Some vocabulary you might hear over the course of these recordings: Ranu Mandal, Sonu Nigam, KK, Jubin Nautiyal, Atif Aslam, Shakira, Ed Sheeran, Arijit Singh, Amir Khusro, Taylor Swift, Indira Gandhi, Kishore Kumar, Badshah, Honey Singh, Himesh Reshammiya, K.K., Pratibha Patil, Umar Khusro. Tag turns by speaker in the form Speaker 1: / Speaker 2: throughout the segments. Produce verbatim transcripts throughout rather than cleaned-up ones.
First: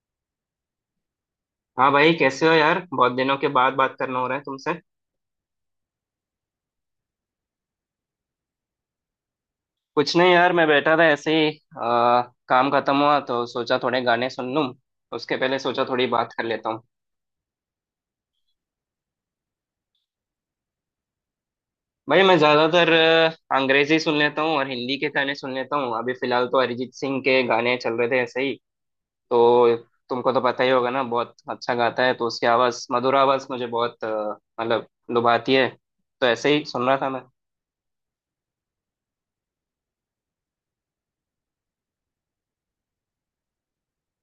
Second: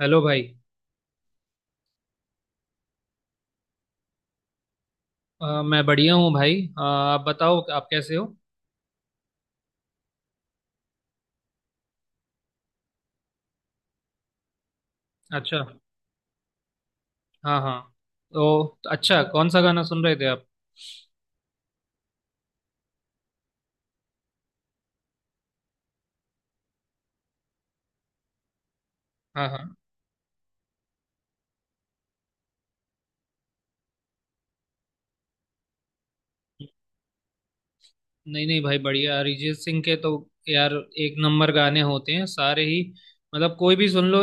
Speaker 1: Hello भाई।
Speaker 2: हाँ भाई, कैसे हो यार। बहुत दिनों के बाद बात करना हो रहा है तुमसे।
Speaker 1: अ, मैं बढ़िया हूँ भाई। अ, आप बताओ, आप कैसे हो?
Speaker 2: कुछ नहीं यार, मैं बैठा था ऐसे ही। आ, काम खत्म हुआ तो सोचा थोड़े गाने सुन लूँ। उसके पहले
Speaker 1: अच्छा।
Speaker 2: सोचा थोड़ी बात कर लेता हूँ।
Speaker 1: हाँ हाँ। तो तो अच्छा, कौन सा गाना सुन रहे थे आप?
Speaker 2: भाई मैं ज्यादातर अ, अंग्रेजी सुन लेता हूँ और हिंदी के गाने सुन लेता हूँ। अभी फिलहाल तो अरिजीत सिंह के गाने चल रहे थे ऐसे ही।
Speaker 1: हाँ हाँ।
Speaker 2: तो तुमको तो पता ही होगा ना, बहुत अच्छा गाता है। तो उसकी आवाज, मधुर आवाज मुझे बहुत अ, मतलब लुभाती है। तो ऐसे ही सुन रहा था मैं।
Speaker 1: नहीं नहीं भाई, बढ़िया। अरिजीत सिंह के तो यार एक नंबर गाने होते हैं सारे ही। मतलब कोई भी सुन लो।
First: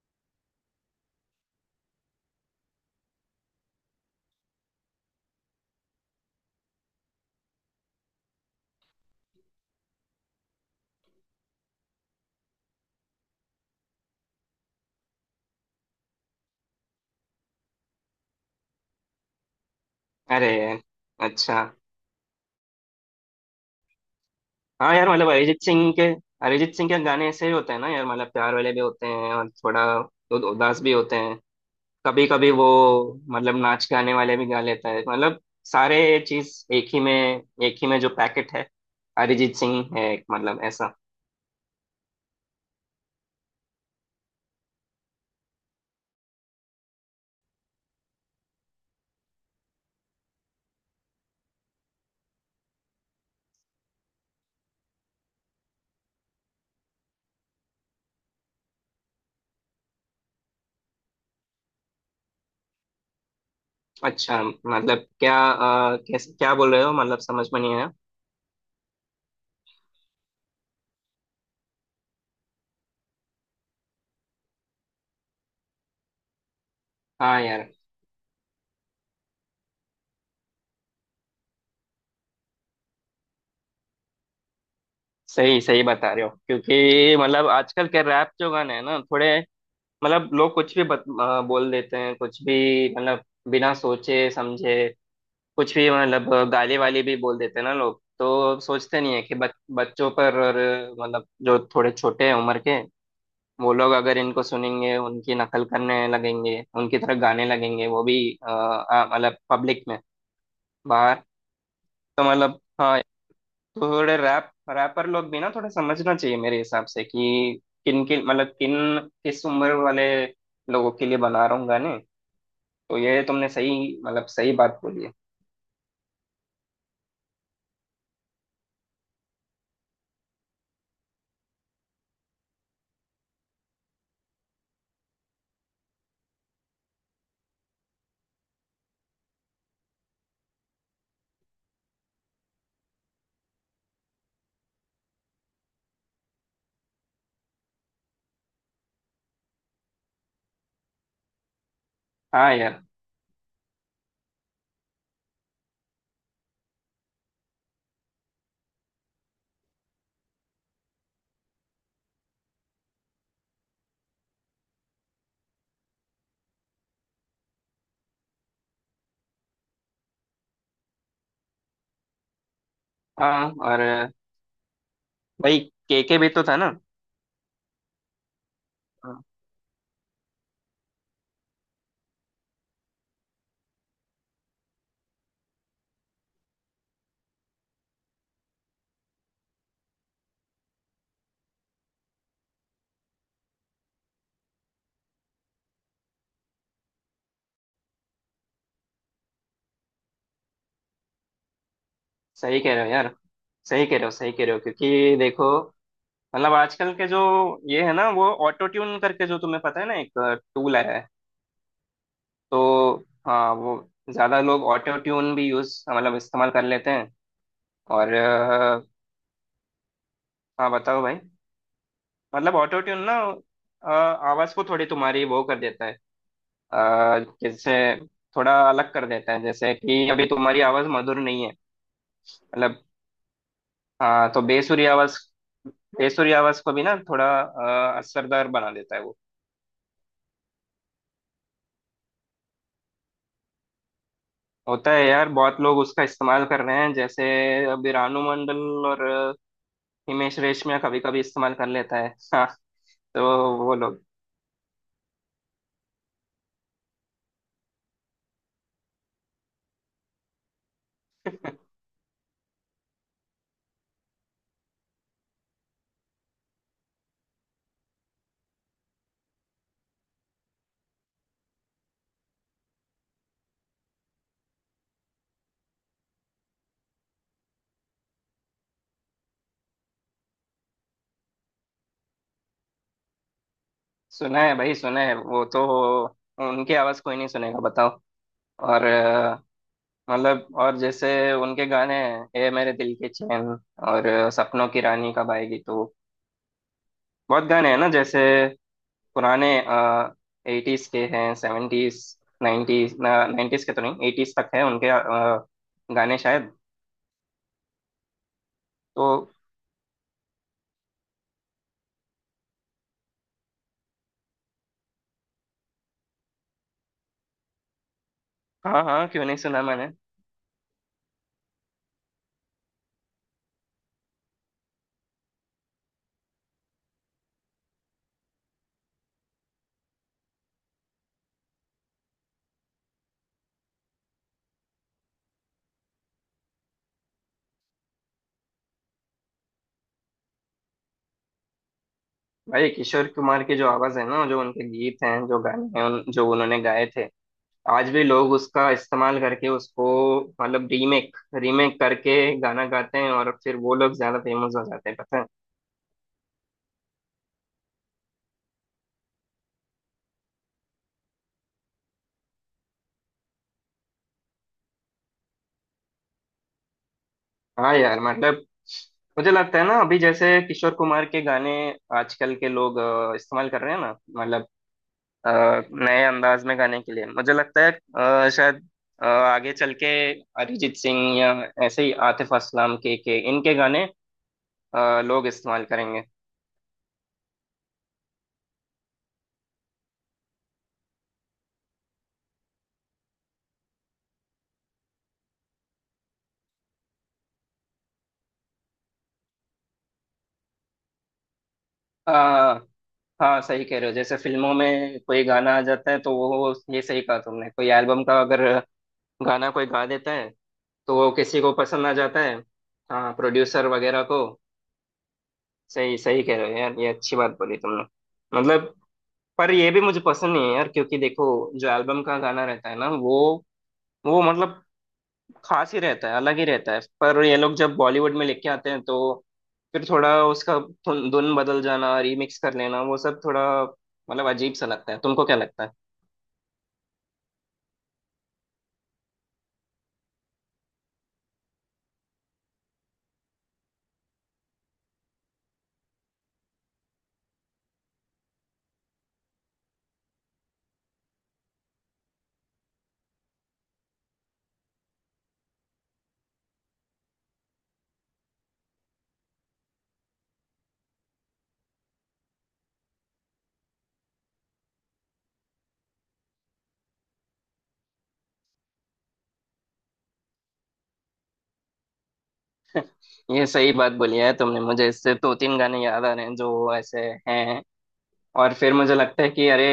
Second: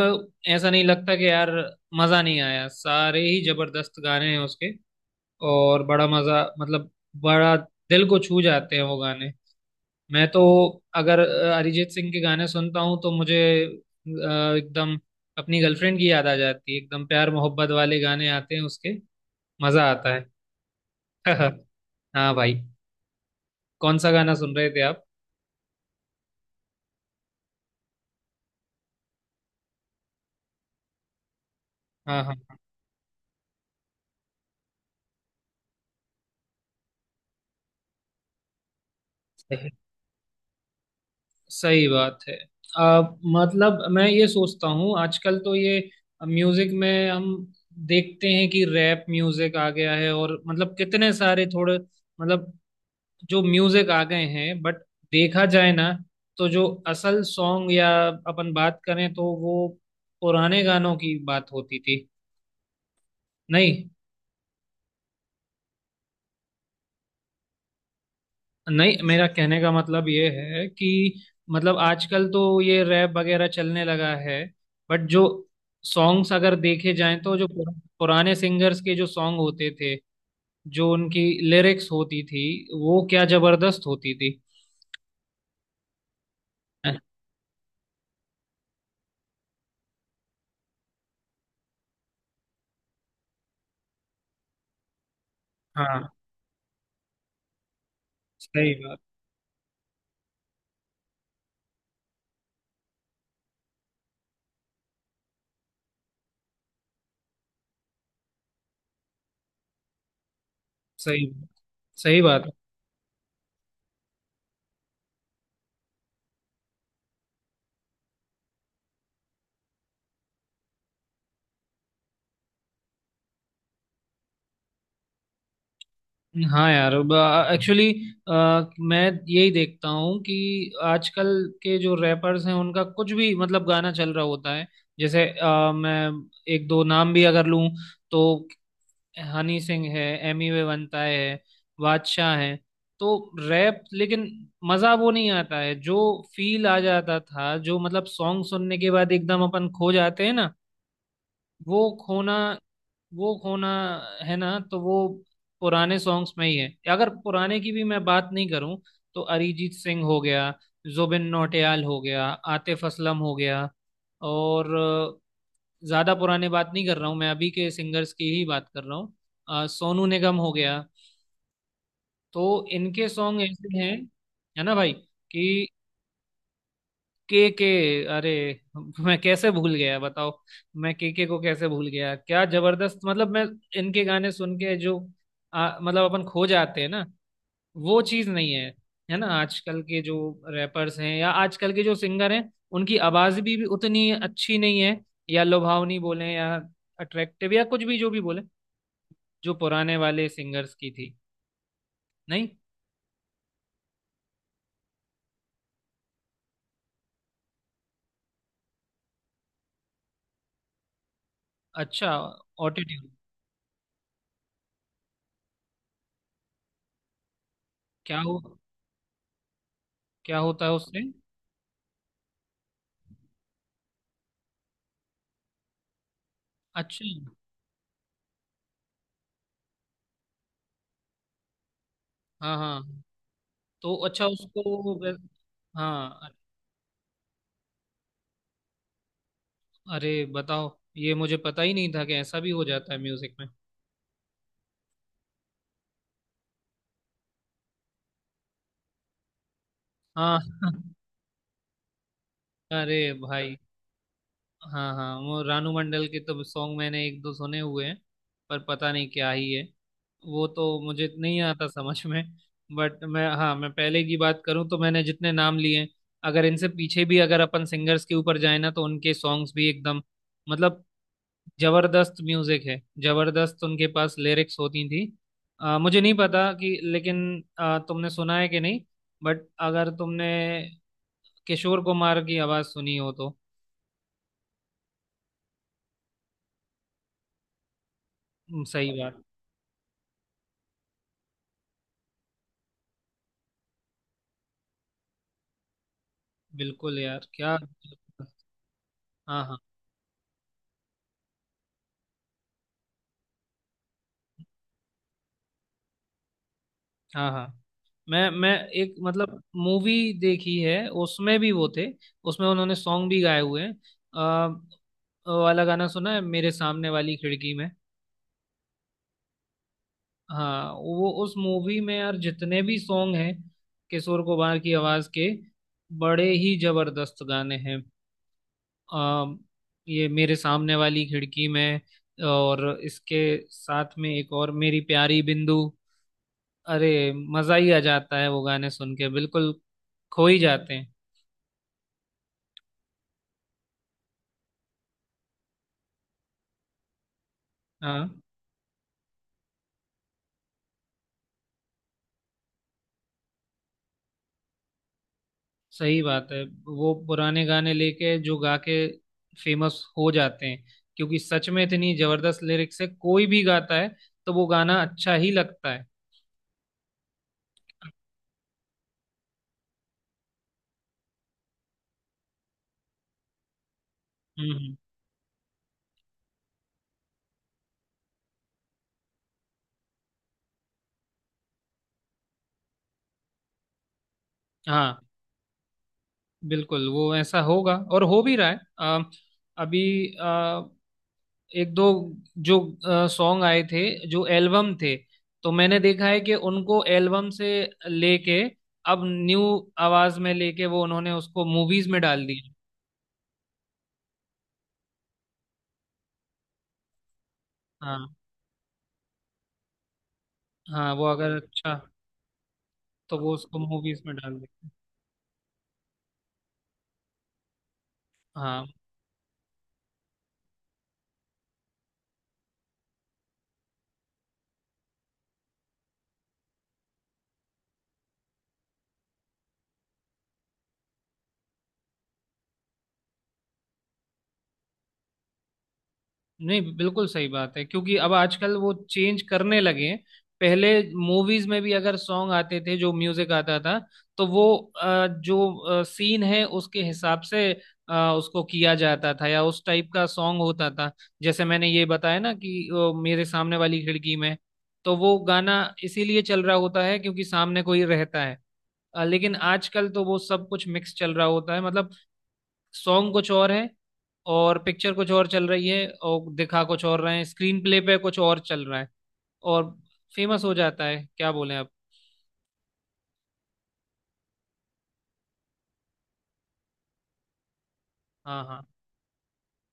Speaker 1: ऐसा नहीं लगता कि यार मज़ा नहीं आया। सारे ही जबरदस्त गाने हैं उसके। और बड़ा मज़ा, मतलब बड़ा दिल को छू जाते हैं वो गाने। मैं तो अगर अ, अरिजीत सिंह के गाने सुनता हूँ तो मुझे अ, एकदम अपनी गर्लफ्रेंड की याद आ जाती है। एकदम प्यार मोहब्बत वाले गाने आते हैं उसके। मजा आता है।
Speaker 2: अरे, अच्छा।
Speaker 1: हाँ भाई। कौन सा गाना सुन रहे थे
Speaker 2: हाँ
Speaker 1: आप?
Speaker 2: यार, मतलब अरिजीत सिंह के, अरिजीत सिंह के गाने ऐसे ही होते हैं ना यार। मतलब प्यार वाले भी होते हैं और थोड़ा उ- उदास भी होते हैं
Speaker 1: हाँ
Speaker 2: कभी
Speaker 1: हाँ
Speaker 2: कभी
Speaker 1: हाँ।
Speaker 2: वो। मतलब नाच गाने वाले भी गा लेता है। मतलब सारे चीज एक ही में, एक ही में जो पैकेट है अरिजीत
Speaker 1: सही,
Speaker 2: सिंह है एक, मतलब ऐसा।
Speaker 1: सही बात है। आ, मतलब मैं ये सोचता हूँ आजकल तो ये म्यूजिक में हम देखते हैं कि रैप म्यूजिक आ गया है, और मतलब कितने सारे थोड़े मतलब जो म्यूजिक आ गए हैं। बट देखा जाए ना तो जो असल सॉन्ग या अपन बात करें तो वो पुराने गानों की बात होती थी। नहीं।
Speaker 2: अच्छा, मतलब क्या आ, कैसे क्या बोल रहे हो, मतलब समझ में नहीं आया।
Speaker 1: नहीं, मेरा कहने का मतलब ये है कि मतलब आजकल तो ये रैप वगैरह चलने लगा है। बट जो सॉन्ग्स अगर देखे जाएं तो
Speaker 2: हाँ
Speaker 1: जो
Speaker 2: यार।
Speaker 1: पुरा- पुराने सिंगर्स के जो सॉन्ग होते थे, जो उनकी लिरिक्स होती थी वो क्या जबरदस्त होती थी।
Speaker 2: सही सही बता रहे हो, क्योंकि मतलब आजकल के रैप जो गाने हैं ना थोड़े, मतलब लोग कुछ भी बत, अ, बोल देते हैं कुछ भी, मतलब बिना सोचे समझे कुछ भी,
Speaker 1: हाँ।
Speaker 2: मतलब गाली वाली भी बोल देते हैं ना लोग। तो
Speaker 1: सही बात।
Speaker 2: सोचते नहीं है कि बच, बच्चों पर, और मतलब जो थोड़े छोटे हैं उम्र के, वो लोग अगर इनको सुनेंगे उनकी नकल करने लगेंगे, उनकी तरह गाने लगेंगे वो भी अ, अ, मतलब पब्लिक में बाहर।
Speaker 1: सही बात। सही
Speaker 2: तो
Speaker 1: बात।
Speaker 2: मतलब हाँ, थोड़े रैप रैपर लोग भी ना थोड़ा समझना चाहिए मेरे हिसाब से, कि किन किन मतलब किन किस उम्र वाले लोगों के लिए बना रहा हूँ गाने। तो ये तुमने सही, मतलब सही बात बोली है।
Speaker 1: हाँ यार। एक्चुअली मैं यही देखता हूँ कि आजकल के जो रैपर्स हैं उनका कुछ भी मतलब गाना चल रहा होता है। जैसे अ, मैं एक दो नाम भी अगर लूँ तो हनी सिंह है, एमी वे वनता है, बादशाह है। तो रैप, लेकिन मज़ा वो नहीं आता है जो फील आ जाता था, जो मतलब सॉन्ग सुनने के बाद एकदम अपन खो जाते हैं ना, वो खोना,
Speaker 2: हाँ यार।
Speaker 1: वो खोना है ना। तो वो पुराने सॉन्ग्स में ही है। अगर पुराने की भी मैं बात नहीं करूं तो अरिजीत सिंह हो गया, जुबिन नौटियाल हो गया, आतिफ असलम हो गया, और अ, ज्यादा पुराने बात नहीं कर रहा हूं मैं, अभी के सिंगर्स की ही बात कर रहा हूँ, सोनू निगम हो गया। तो इनके सॉन्ग
Speaker 2: हाँ,
Speaker 1: ऐसे
Speaker 2: और
Speaker 1: हैं, है ना भाई
Speaker 2: भाई,
Speaker 1: कि
Speaker 2: केके भी तो था ना।
Speaker 1: के के। अरे
Speaker 2: हाँ।
Speaker 1: मैं कैसे भूल गया बताओ? मैं के के को कैसे भूल गया? क्या जबरदस्त, मतलब मैं इनके गाने सुन के जो आ, मतलब अपन खो जाते हैं ना, वो चीज नहीं है, है ना आजकल के जो रैपर्स हैं या आजकल के जो सिंगर हैं। उनकी आवाज भी, भी उतनी अच्छी नहीं है, या लुभावनी बोले या अट्रैक्टिव या कुछ भी जो भी बोले, जो पुराने वाले सिंगर्स की थी। नहीं।
Speaker 2: सही कह रहे हो यार, सही कह रहे हो, सही कह रहे हो, क्योंकि देखो मतलब आजकल के जो ये है ना, वो ऑटो ट्यून करके, जो तुम्हें पता है ना, एक टूल आया है।
Speaker 1: अच्छा।
Speaker 2: तो
Speaker 1: ऑटोट्यून?
Speaker 2: हाँ वो ज्यादा लोग ऑटो ट्यून भी यूज, मतलब इस्तेमाल कर लेते हैं। और
Speaker 1: क्या हो,
Speaker 2: अ,
Speaker 1: क्या होता
Speaker 2: हाँ
Speaker 1: है उससे?
Speaker 2: बताओ भाई। मतलब ऑटो ट्यून ना, अ, आवाज को थोड़ी तुम्हारी वो कर देता है।
Speaker 1: अच्छा।
Speaker 2: अ, जैसे थोड़ा अलग कर देता है, जैसे कि अभी तुम्हारी आवाज मधुर नहीं है,
Speaker 1: हाँ हाँ।
Speaker 2: मतलब।
Speaker 1: तो अच्छा,
Speaker 2: हाँ तो बेसुरी
Speaker 1: उसको वे-
Speaker 2: आवाज,
Speaker 1: हाँ।
Speaker 2: बेसुरी आवाज को भी ना थोड़ा अ, असरदार बना देता है वो।
Speaker 1: अरे बताओ, ये मुझे पता ही नहीं था कि ऐसा भी हो जाता है म्यूजिक में।
Speaker 2: होता है यार, बहुत लोग उसका इस्तेमाल कर रहे हैं। जैसे अभी रानू मंडल और अ,
Speaker 1: हाँ।
Speaker 2: हिमेश रेशमिया कभी कभी इस्तेमाल कर लेता है। हाँ।
Speaker 1: अरे भाई।
Speaker 2: तो वो लोग।
Speaker 1: हाँ हाँ, वो रानू मंडल के तो सॉन्ग मैंने एक दो सुने हुए हैं। पर पता नहीं क्या ही है, वो तो मुझे नहीं आता समझ में। बट मैं, हाँ, मैं पहले की बात करूँ तो मैंने जितने नाम लिए, अगर इनसे पीछे भी अगर अपन सिंगर्स के ऊपर जाए ना तो उनके सॉन्ग्स भी एकदम मतलब जबरदस्त म्यूजिक है। जबरदस्त उनके पास लिरिक्स होती थी। अ, मुझे नहीं पता कि, लेकिन अ, तुमने सुना है कि नहीं, बट अगर तुमने किशोर कुमार की आवाज सुनी हो तो।
Speaker 2: सुना है भाई, सुना है, वो तो उनकी आवाज कोई नहीं सुनेगा बताओ।
Speaker 1: हम्म,
Speaker 2: और
Speaker 1: सही बात।
Speaker 2: मतलब और जैसे उनके गाने हैं, ए मेरे दिल के चैन, और अ, सपनों की रानी कब आएगी। तो
Speaker 1: बिल्कुल यार
Speaker 2: बहुत
Speaker 1: क्या।
Speaker 2: गाने हैं ना, जैसे
Speaker 1: हाँ
Speaker 2: पुराने
Speaker 1: हाँ
Speaker 2: एटीज के हैं, सेवेंटीज, नाइन्टीज, नाइन्टीज के तो नहीं, एटीज तक हैं उनके अ, गाने शायद।
Speaker 1: हाँ हाँ। मैं मैं एक
Speaker 2: तो
Speaker 1: मतलब मूवी देखी है, उसमें भी वो थे। उसमें उन्होंने सॉन्ग भी गाए हुए हैं। अ, वो वाला गाना सुना है मेरे सामने वाली खिड़की में?
Speaker 2: हाँ हाँ, क्यों नहीं सुना मैंने।
Speaker 1: हाँ, वो उस मूवी में यार जितने भी सॉन्ग हैं किशोर कुमार की आवाज के, बड़े ही जबरदस्त गाने हैं। आ, ये मेरे सामने वाली खिड़की में, और इसके साथ में एक और मेरी प्यारी बिंदु। अरे मजा ही आ जाता है वो गाने सुन के, बिल्कुल खो ही जाते हैं।
Speaker 2: भाई किशोर कुमार की जो आवाज़ है ना, जो उनके गीत हैं, जो गाने हैं उन, जो उन्होंने गाए थे, आज भी
Speaker 1: हाँ।
Speaker 2: लोग उसका इस्तेमाल करके उसको मतलब रीमेक, रीमेक करके गाना गाते हैं, और फिर वो लोग ज्यादा फेमस हो जाते हैं पता है।
Speaker 1: सही बात है। वो पुराने गाने लेके जो गा के फेमस हो जाते हैं, क्योंकि सच में इतनी जबरदस्त लिरिक्स है, कोई भी गाता है तो वो गाना अच्छा ही लगता है।
Speaker 2: हाँ यार, मतलब मुझे लगता है ना, अभी जैसे किशोर कुमार के गाने आजकल के लोग अ, इस्तेमाल कर रहे हैं ना, मतलब
Speaker 1: हम्म, हम्म।
Speaker 2: अ, नए अंदाज में गाने के लिए। मुझे लगता है अ, शायद अ, आगे चल के अरिजीत सिंह या ऐसे ही आतिफ असलम के के इनके गाने
Speaker 1: हाँ।
Speaker 2: अ, लोग इस्तेमाल करेंगे।
Speaker 1: बिल्कुल वो ऐसा होगा, और हो भी रहा है। अ, अभी अ, एक दो जो सॉन्ग आए थे, जो एल्बम थे, तो मैंने देखा है कि उनको एल्बम से लेके अब न्यू आवाज में लेके वो उन्होंने उसको मूवीज में डाल दिया।
Speaker 2: आ, हाँ सही कह रहे हो। जैसे फिल्मों में कोई गाना आ जाता है तो वो ये सही कहा तुमने, कोई एल्बम
Speaker 1: हाँ
Speaker 2: का अगर गाना कोई गा देता है
Speaker 1: हाँ।
Speaker 2: तो
Speaker 1: वो
Speaker 2: वो
Speaker 1: अगर
Speaker 2: किसी को
Speaker 1: अच्छा
Speaker 2: पसंद आ जाता है, हाँ
Speaker 1: तो वो उसको
Speaker 2: प्रोड्यूसर
Speaker 1: मूवीज
Speaker 2: वगैरह
Speaker 1: में
Speaker 2: को।
Speaker 1: डाल देते हैं।
Speaker 2: सही सही कह रहे हो यार, ये अच्छी बात बोली तुमने।
Speaker 1: हाँ।
Speaker 2: मतलब पर ये भी मुझे पसंद नहीं है यार, क्योंकि देखो जो एल्बम का गाना रहता है ना, वो वो मतलब खास ही रहता है, अलग ही रहता है, पर ये लोग जब बॉलीवुड में लेके आते हैं, तो फिर थोड़ा उसका धुन धुन बदल जाना, रीमिक्स कर लेना, वो सब थोड़ा मतलब अजीब सा लगता है। तुमको क्या लगता है।
Speaker 1: नहीं, बिल्कुल सही बात है, क्योंकि अब आजकल वो चेंज करने लगे हैं। पहले मूवीज में भी अगर सॉन्ग आते थे, जो म्यूजिक आता था तो वो अ, जो सीन है उसके हिसाब से अ, उसको किया जाता था, या उस टाइप का सॉन्ग होता था। जैसे मैंने ये बताया ना कि अ, मेरे सामने वाली खिड़की में, तो वो गाना इसीलिए चल रहा होता है क्योंकि सामने कोई रहता है। अ, लेकिन आजकल तो वो सब कुछ मिक्स चल रहा होता है। मतलब सॉन्ग कुछ और है, और पिक्चर कुछ और चल रही है, और दिखा कुछ और रहे हैं, स्क्रीन प्ले पे कुछ और चल रहा है, और फेमस हो जाता है। क्या बोले आप?
Speaker 2: ये सही बात बोली है तुमने, मुझे इससे दो तीन गाने याद आ रहे हैं जो ऐसे हैं।
Speaker 1: हाँ
Speaker 2: और
Speaker 1: हाँ।
Speaker 2: फिर मुझे लगता है कि अरे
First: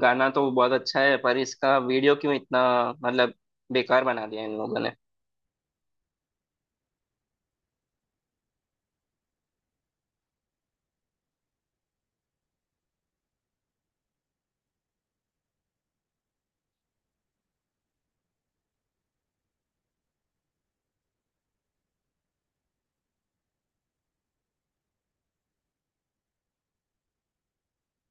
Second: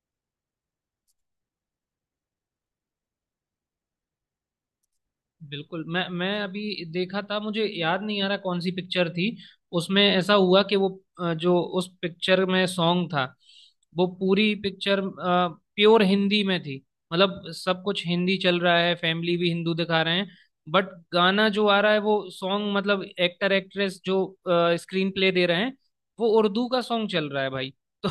Speaker 2: गाना तो बहुत अच्छा है, पर इसका वीडियो क्यों इतना मतलब बेकार बना दिया इन लोगों ने।
Speaker 1: बिल्कुल। मैं मैं अभी देखा था, मुझे याद नहीं आ रहा कौन सी पिक्चर थी। उसमें ऐसा हुआ कि वो अ, जो उस पिक्चर में सॉन्ग था, वो पूरी पिक्चर प्योर हिंदी में थी। मतलब सब कुछ हिंदी चल रहा है, फैमिली भी हिंदू दिखा रहे हैं। बट गाना जो आ रहा है वो सॉन्ग, मतलब एक्टर एक्ट्रेस जो स्क्रीन प्ले दे रहे हैं, वो उर्दू का सॉन्ग चल रहा है भाई। तो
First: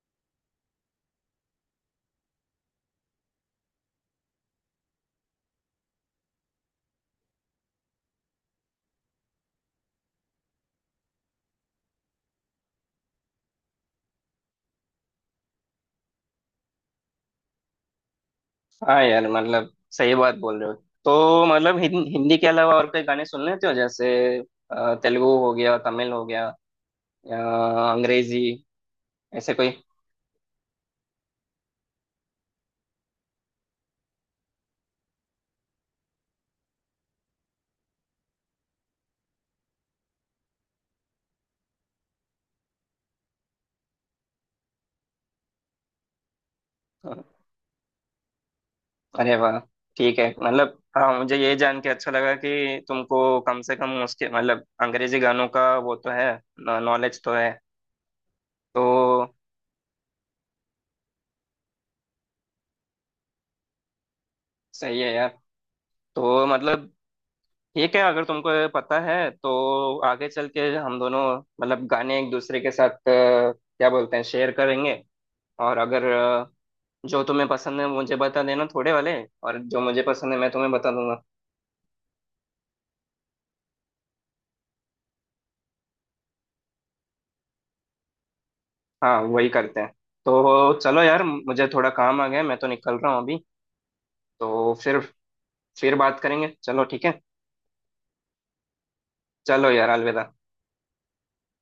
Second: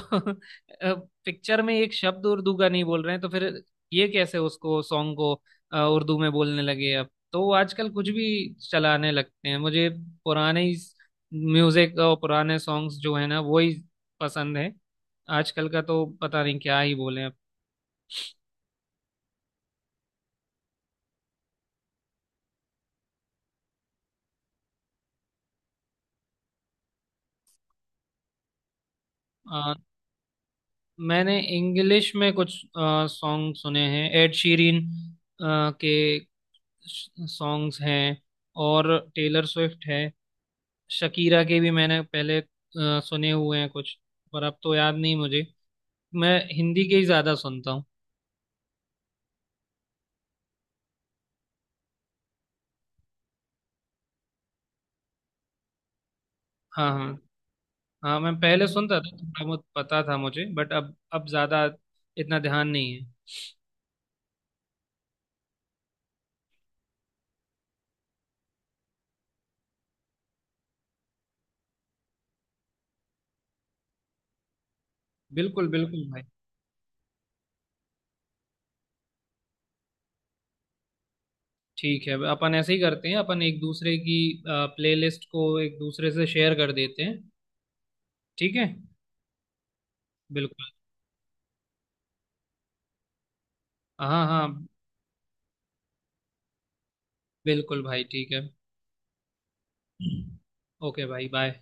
Speaker 1: पिक्चर में एक शब्द उर्दू का नहीं बोल रहे हैं, तो फिर ये कैसे उसको सॉन्ग को अ, उर्दू में बोलने लगे अब। तो वो आजकल कुछ भी चलाने लगते हैं। मुझे पुराने ही म्यूजिक और पुराने सॉन्ग्स जो है ना वो ही पसंद है। आजकल का तो पता नहीं क्या ही बोले अब।
Speaker 2: हाँ यार मतलब सही बात बोल रहे हो। तो मतलब हिं, हिंदी के अलावा और कोई गाने सुन लेते हो, जैसे अ, तेलुगु हो गया, तमिल हो गया, या अंग्रेजी, ऐसे कोई।
Speaker 1: अ, मैंने इंग्लिश में कुछ सॉन्ग सुने हैं, एड शीरिन के सॉन्ग्स हैं, और टेलर स्विफ्ट है। शकीरा के भी मैंने पहले अ, सुने हुए हैं कुछ, पर अब तो याद नहीं मुझे। मैं हिंदी के ही ज्यादा सुनता हूँ।
Speaker 2: अरे वाह, ठीक है। मतलब हाँ, मुझे ये जान के अच्छा लगा कि तुमको कम से कम उसके मतलब अंग्रेजी गानों का वो तो है,
Speaker 1: हाँ हाँ।
Speaker 2: नॉलेज तो है।
Speaker 1: हाँ मैं पहले सुनता था,
Speaker 2: तो
Speaker 1: थोड़ा बहुत पता था मुझे, बट अब अब ज्यादा इतना ध्यान नहीं है।
Speaker 2: सही है यार। तो मतलब ठीक है, अगर तुमको ये पता है तो आगे चल के हम दोनों मतलब गाने एक दूसरे के साथ अ, क्या बोलते हैं, शेयर करेंगे।
Speaker 1: बिल्कुल
Speaker 2: और
Speaker 1: बिल्कुल
Speaker 2: अगर
Speaker 1: भाई।
Speaker 2: अ, जो तुम्हें पसंद है मुझे बता देना थोड़े वाले, और जो मुझे पसंद है मैं तुम्हें बता दूंगा।
Speaker 1: ठीक है, अपन ऐसे ही करते हैं, अपन एक दूसरे की प्लेलिस्ट को एक दूसरे से शेयर कर देते हैं। ठीक है।
Speaker 2: हाँ वही करते हैं।
Speaker 1: बिल्कुल।
Speaker 2: तो चलो यार, मुझे थोड़ा काम आ गया है, मैं तो निकल रहा हूँ अभी।
Speaker 1: हाँ हाँ।
Speaker 2: तो फिर फिर बात करेंगे, चलो ठीक है।
Speaker 1: बिल्कुल भाई, ठीक है।
Speaker 2: चलो यार, अलविदा।
Speaker 1: ओके भाई, बाय।